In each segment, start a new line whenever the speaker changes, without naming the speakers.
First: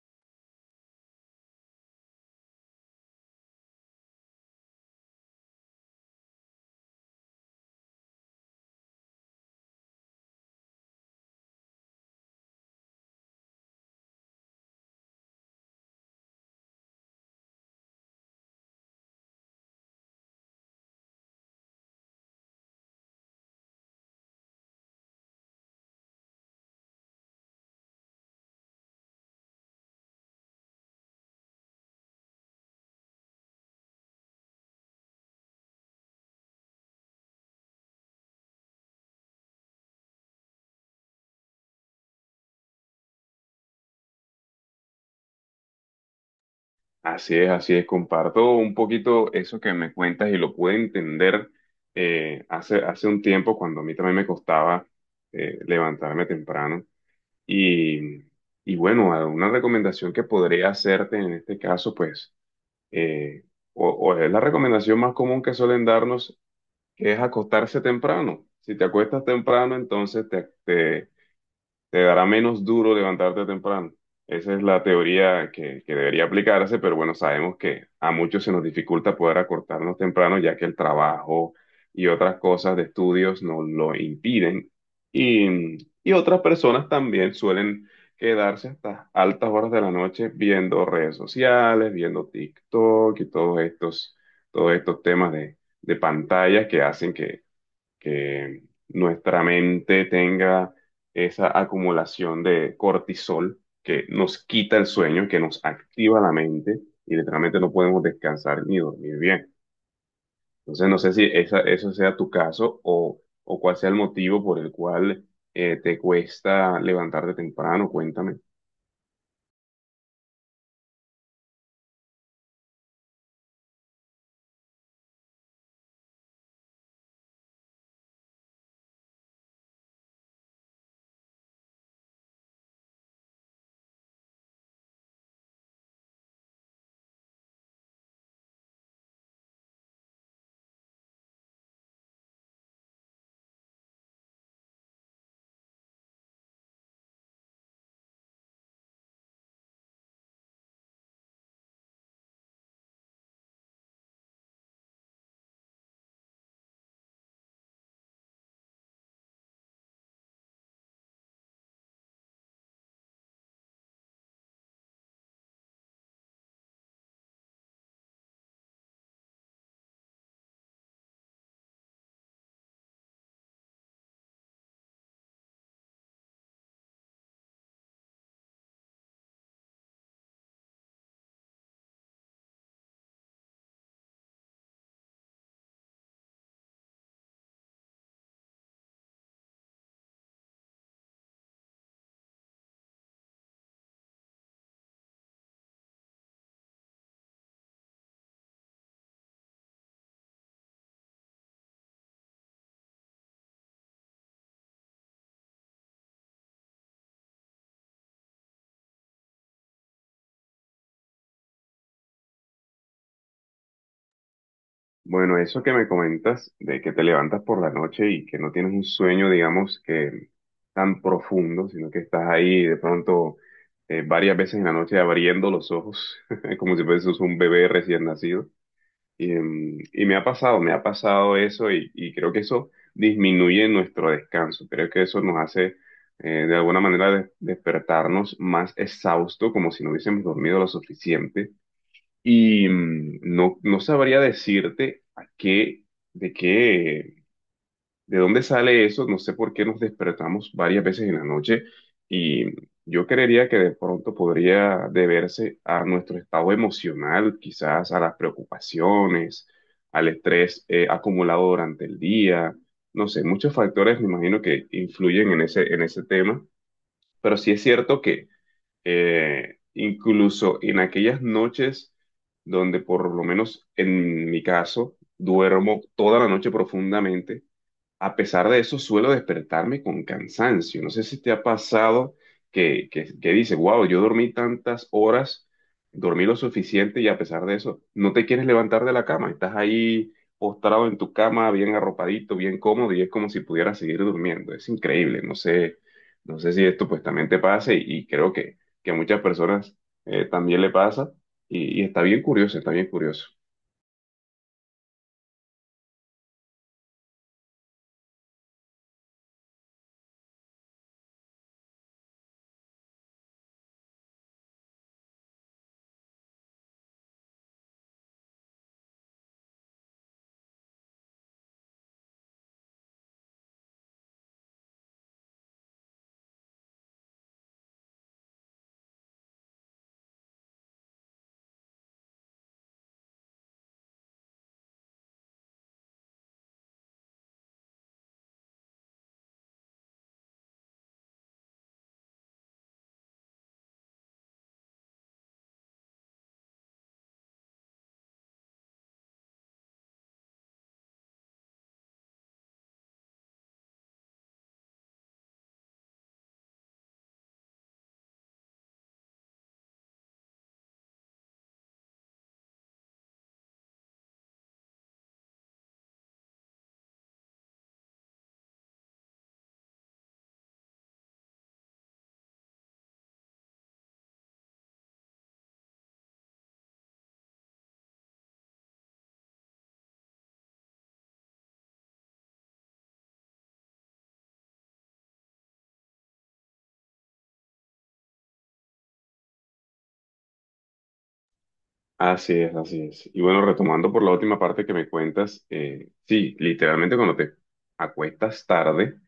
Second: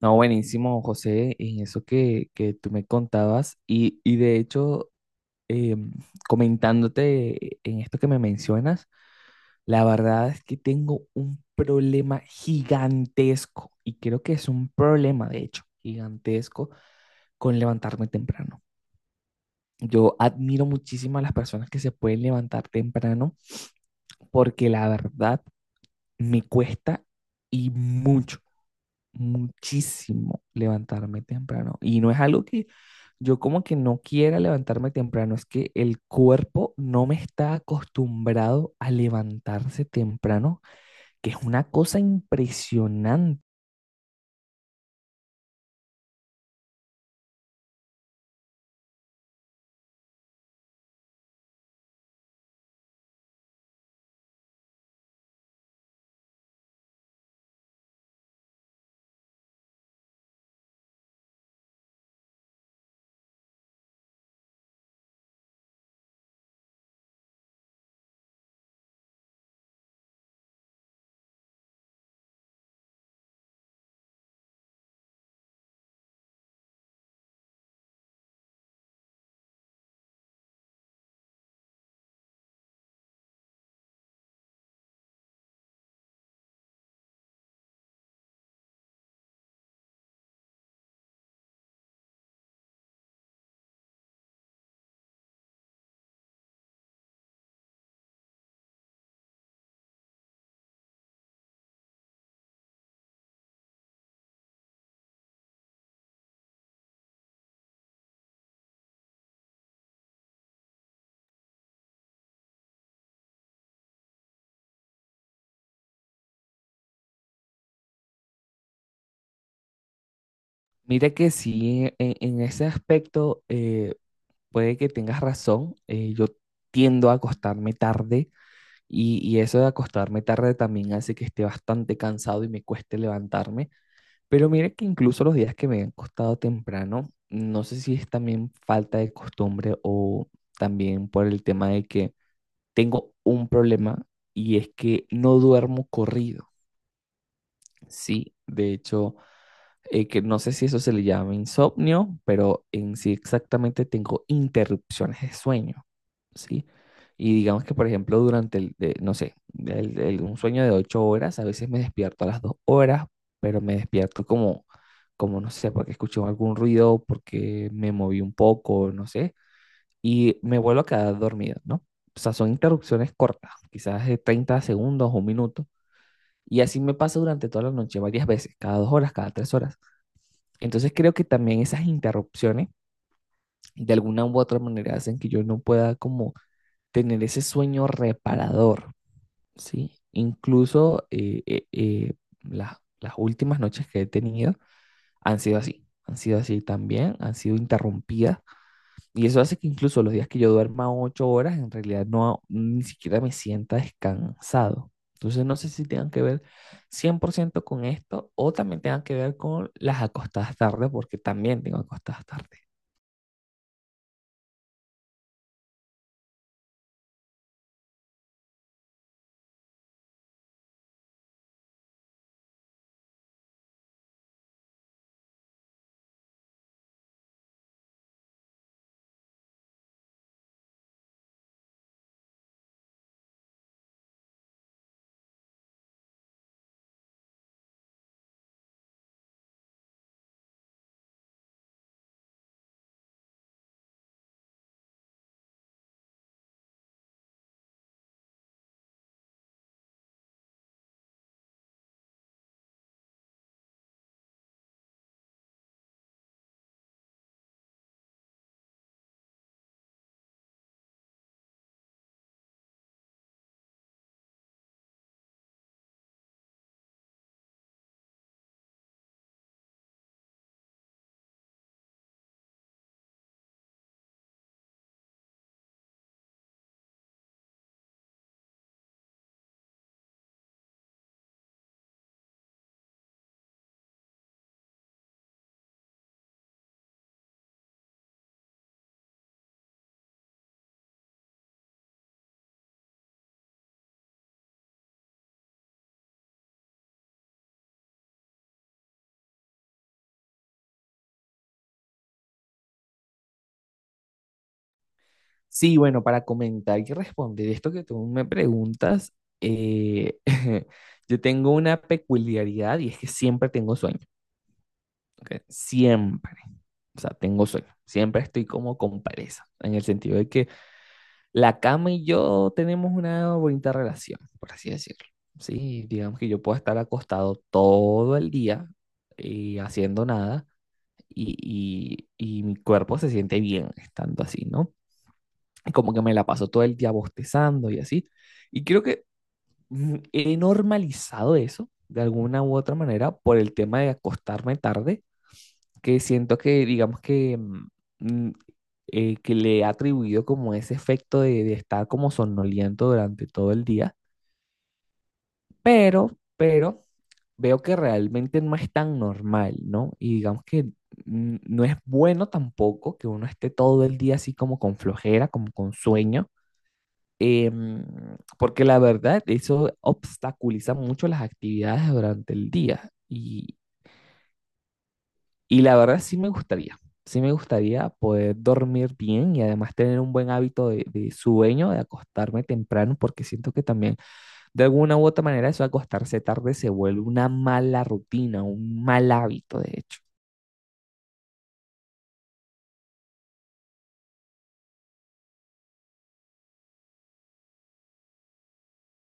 No, buenísimo, José, en eso que, tú me contabas y, de hecho, em, comentándote en esto que me mencionas, la verdad es que tengo un problema gigantesco y creo que es un problema, de hecho, gigantesco con levantarme temprano. Yo admiro muchísimo a las personas que se pueden levantar temprano porque la verdad me cuesta y mucho. Muchísimo levantarme temprano. Y no es algo que yo como que no quiera levantarme temprano, es que el cuerpo no me está acostumbrado a levantarse temprano, que es una cosa impresionante.
Así es, así es. Comparto un poquito eso que me cuentas y lo pude entender hace un tiempo cuando a mí también me costaba levantarme temprano. Y, y bueno, una recomendación que podría hacerte en este caso, pues, eh, o es la recomendación más común que suelen darnos, que es acostarse temprano. Si te acuestas temprano, entonces te dará menos duro levantarte temprano. Esa es la teoría que debería aplicarse, pero bueno, sabemos que a muchos se nos dificulta poder acortarnos temprano, ya que el trabajo y otras cosas de estudios nos lo impiden. Y otras personas también suelen quedarse hasta altas horas de la noche viendo redes sociales, viendo TikTok y todos estos temas de pantallas que hacen que nuestra mente tenga esa acumulación de cortisol que nos quita el sueño, que nos activa la mente y literalmente no podemos descansar ni dormir bien. Entonces, no sé si eso sea tu caso o cuál sea el motivo por el cual te cuesta levantarte temprano, cuéntame.
Mira que sí, en ese aspecto puede que tengas razón, yo tiendo a acostarme tarde. Y, eso de acostarme tarde también hace que esté bastante cansado y me cueste levantarme. Pero mire que incluso los días que me han costado temprano, no sé si es también falta de costumbre o también por el tema de que tengo un problema y es que no duermo corrido. Sí, de hecho, que no sé si eso se le llama insomnio, pero en sí exactamente tengo interrupciones de sueño, ¿sí? Y digamos que, por ejemplo, durante no sé, un sueño de 8 horas, a veces me despierto a las 2 horas, pero me despierto como no sé, porque escuché algún ruido, porque me moví un poco, no sé, y me vuelvo a quedar dormido, ¿no? O sea, son interrupciones cortas, quizás de 30 segundos o 1 minuto, y así me pasa durante toda la noche, varias veces, cada 2 horas, cada 3 horas. Entonces creo que también esas interrupciones de alguna u otra manera hacen que yo no pueda como tener ese sueño reparador, ¿sí? Incluso las últimas noches que he tenido han sido así también, han sido interrumpidas y eso hace que incluso los días que yo duerma 8 horas en realidad no ni siquiera me sienta descansado. Entonces no sé si tengan que ver 100% con esto o también tengan que ver con las acostadas tarde, porque también tengo acostadas tarde.
Bueno, eso que me comentas de que te levantas por la noche y que no tienes un sueño, digamos, que tan profundo, sino que estás ahí de pronto varias veces en la noche abriendo los ojos, como si fueses un bebé recién nacido. Y me ha pasado eso y creo que eso disminuye nuestro descanso. Creo que eso nos hace de alguna manera despertarnos más exhausto, como si no hubiésemos dormido lo suficiente y no sabría decirte a de qué, de dónde sale eso. No sé por qué nos despertamos varias veces en la noche. Y yo creería que de pronto podría deberse a nuestro estado emocional, quizás a las preocupaciones, al estrés acumulado durante el día. No sé, muchos factores me imagino que influyen en en ese tema. Pero sí es cierto que incluso en aquellas noches donde por lo menos en mi caso duermo toda la noche profundamente a pesar de eso, suelo despertarme con cansancio. No sé si te ha pasado que dices, wow, yo dormí tantas horas, dormí lo suficiente y a pesar de eso, no te quieres levantar de la cama. Estás ahí postrado en tu cama, bien arropadito, bien cómodo y es como si pudieras seguir durmiendo. Es increíble. No sé si esto pues también te pase y creo que a muchas personas también le pasa y está bien curioso, está bien curioso.
Sí, bueno, para comentar y responder esto que tú me preguntas, eh, yo tengo una peculiaridad y es que siempre tengo sueño, ¿ok? Siempre, o sea, tengo sueño, siempre estoy como con pereza, en el sentido de que la cama y yo tenemos una bonita relación, por así decirlo, ¿sí? Digamos que yo puedo estar acostado todo el día y haciendo nada y, y mi cuerpo se siente bien estando así, ¿no? Y como que me la paso todo el día bostezando y así. Y creo que he normalizado eso de alguna u otra manera por el tema de acostarme tarde, que siento que, digamos que, mm, que le he atribuido como ese efecto de, estar como somnoliento durante todo el día, pero, pero veo que realmente no es tan normal, ¿no? Y digamos que no es bueno tampoco que uno esté todo el día así como con flojera, como con sueño. Em, Porque la verdad, eso obstaculiza mucho las actividades durante el día. Y, la verdad sí me gustaría poder dormir bien y además tener un buen hábito de, sueño, de acostarme temprano, porque siento que también de alguna u otra manera eso de acostarse tarde se vuelve una mala rutina, un mal hábito, de hecho.
Así es, así es. Y bueno, retomando por la última parte que me cuentas, sí, literalmente cuando te acuestas tarde,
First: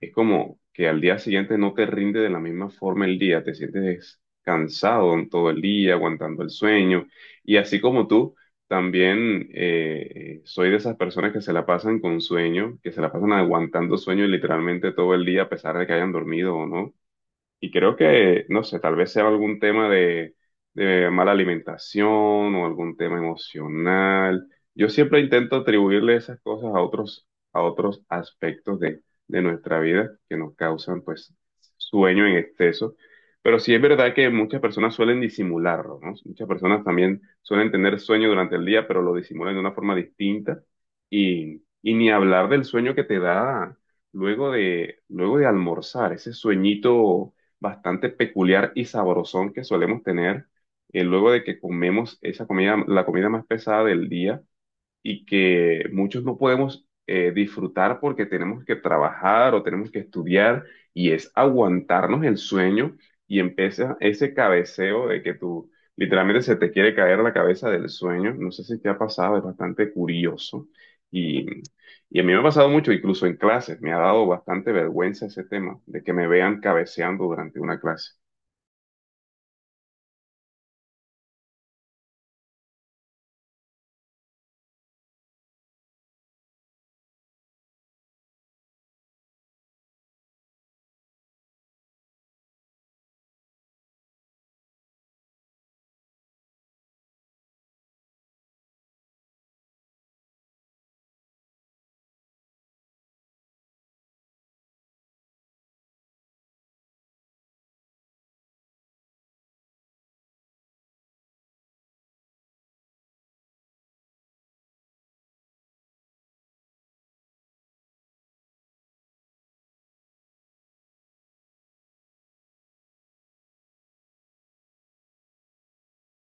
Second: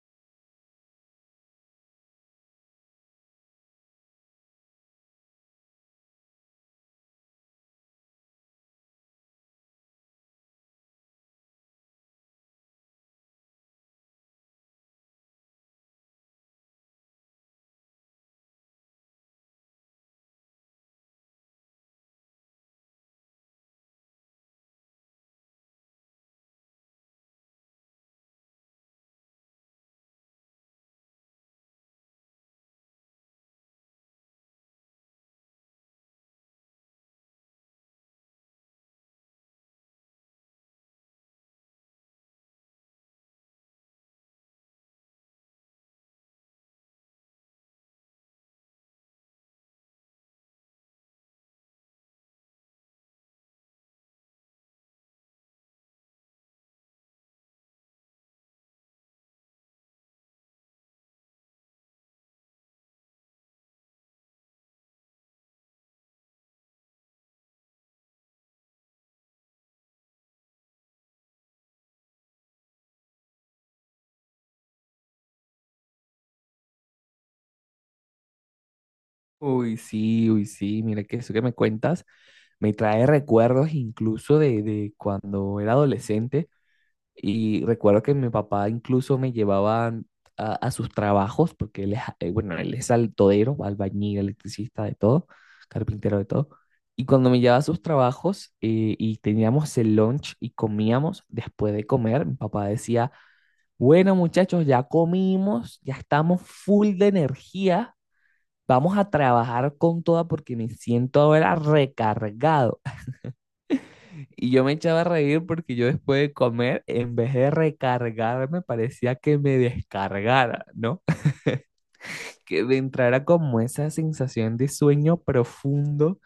es como que al día siguiente no te rinde de la misma forma el día, te sientes cansado en todo el día, aguantando el sueño. Y así como tú, también soy de esas personas que se la pasan con sueño, que se la pasan aguantando sueño literalmente todo el día, a pesar de que hayan dormido o no. Y creo que, no sé, tal vez sea algún tema de mala alimentación o algún tema emocional. Yo siempre intento atribuirle esas cosas a otros aspectos de nuestra vida que nos causan, pues, sueño en exceso. Pero sí es verdad que muchas personas suelen disimularlo, ¿no? Muchas personas también suelen tener sueño durante el día, pero lo disimulan de una forma distinta. Y ni hablar del sueño que te da luego de almorzar, ese sueñito bastante peculiar y sabrosón que solemos tener luego de que comemos esa comida, la comida más pesada del día y que muchos no podemos disfrutar porque tenemos que trabajar o tenemos que estudiar y es aguantarnos el sueño y empieza ese cabeceo de que tú literalmente se te quiere caer la cabeza del sueño. No sé si te ha pasado, es bastante curioso y, y a mí me ha pasado mucho, incluso en clases, me ha dado bastante vergüenza ese tema de que me vean cabeceando durante una clase.
Uy, sí, mira que eso que me cuentas me trae recuerdos incluso de, cuando era adolescente. Y recuerdo que mi papá incluso me llevaba a, sus trabajos, porque él es, bueno, él es altodero, albañil, electricista, de todo, carpintero, de todo. Y cuando me llevaba a sus trabajos y teníamos el lunch y comíamos, después de comer, mi papá decía, bueno muchachos, ya comimos, ya estamos full de energía, vamos a trabajar con toda porque me siento ahora recargado. Y yo me echaba a reír porque yo después de comer, en vez de recargarme, parecía que me descargara, ¿no? Que me entrara como esa sensación de sueño profundo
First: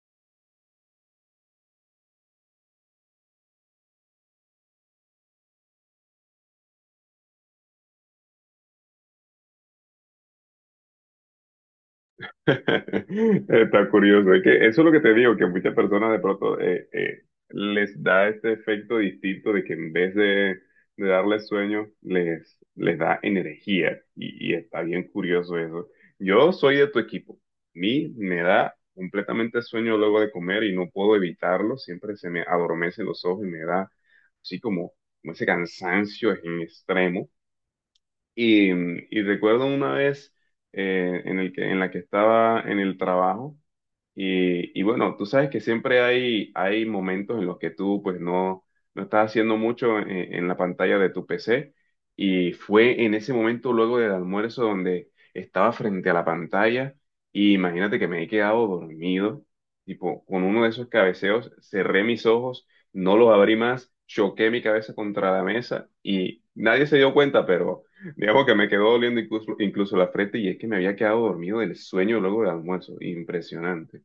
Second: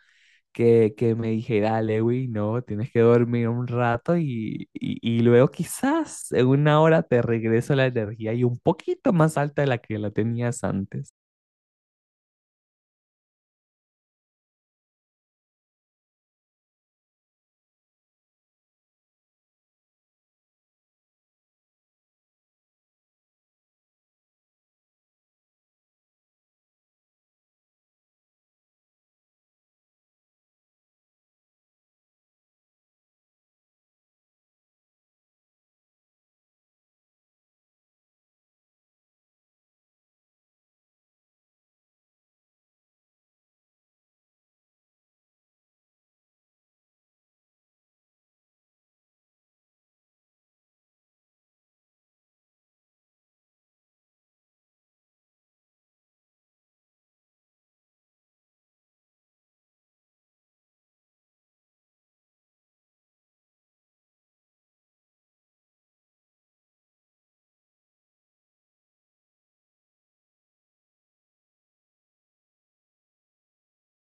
que, me dijera, Lewi, no, tienes que dormir un rato y, y luego quizás en 1 hora te regreso la energía y un poquito más alta de la que la tenías antes.
Está curioso, es que eso es lo que te digo, que muchas personas de pronto les da este efecto distinto de que en vez de darles sueño, les da energía y está bien curioso eso. Yo soy de tu equipo, a mí me da completamente sueño luego de comer y no puedo evitarlo, siempre se me adormecen los ojos y me da así como, como ese cansancio en extremo y recuerdo una vez en la que estaba en el trabajo. Y bueno, tú sabes que siempre hay momentos en los que tú pues no estás haciendo mucho en la pantalla de tu PC y fue en ese momento luego del almuerzo donde estaba frente a la pantalla y imagínate que me he quedado dormido, tipo con uno de esos cabeceos, cerré mis ojos, no los abrí más, choqué mi cabeza contra la mesa y nadie se dio cuenta, pero digamos que me quedó doliendo incluso la frente y es que me había quedado dormido del sueño luego del almuerzo, impresionante.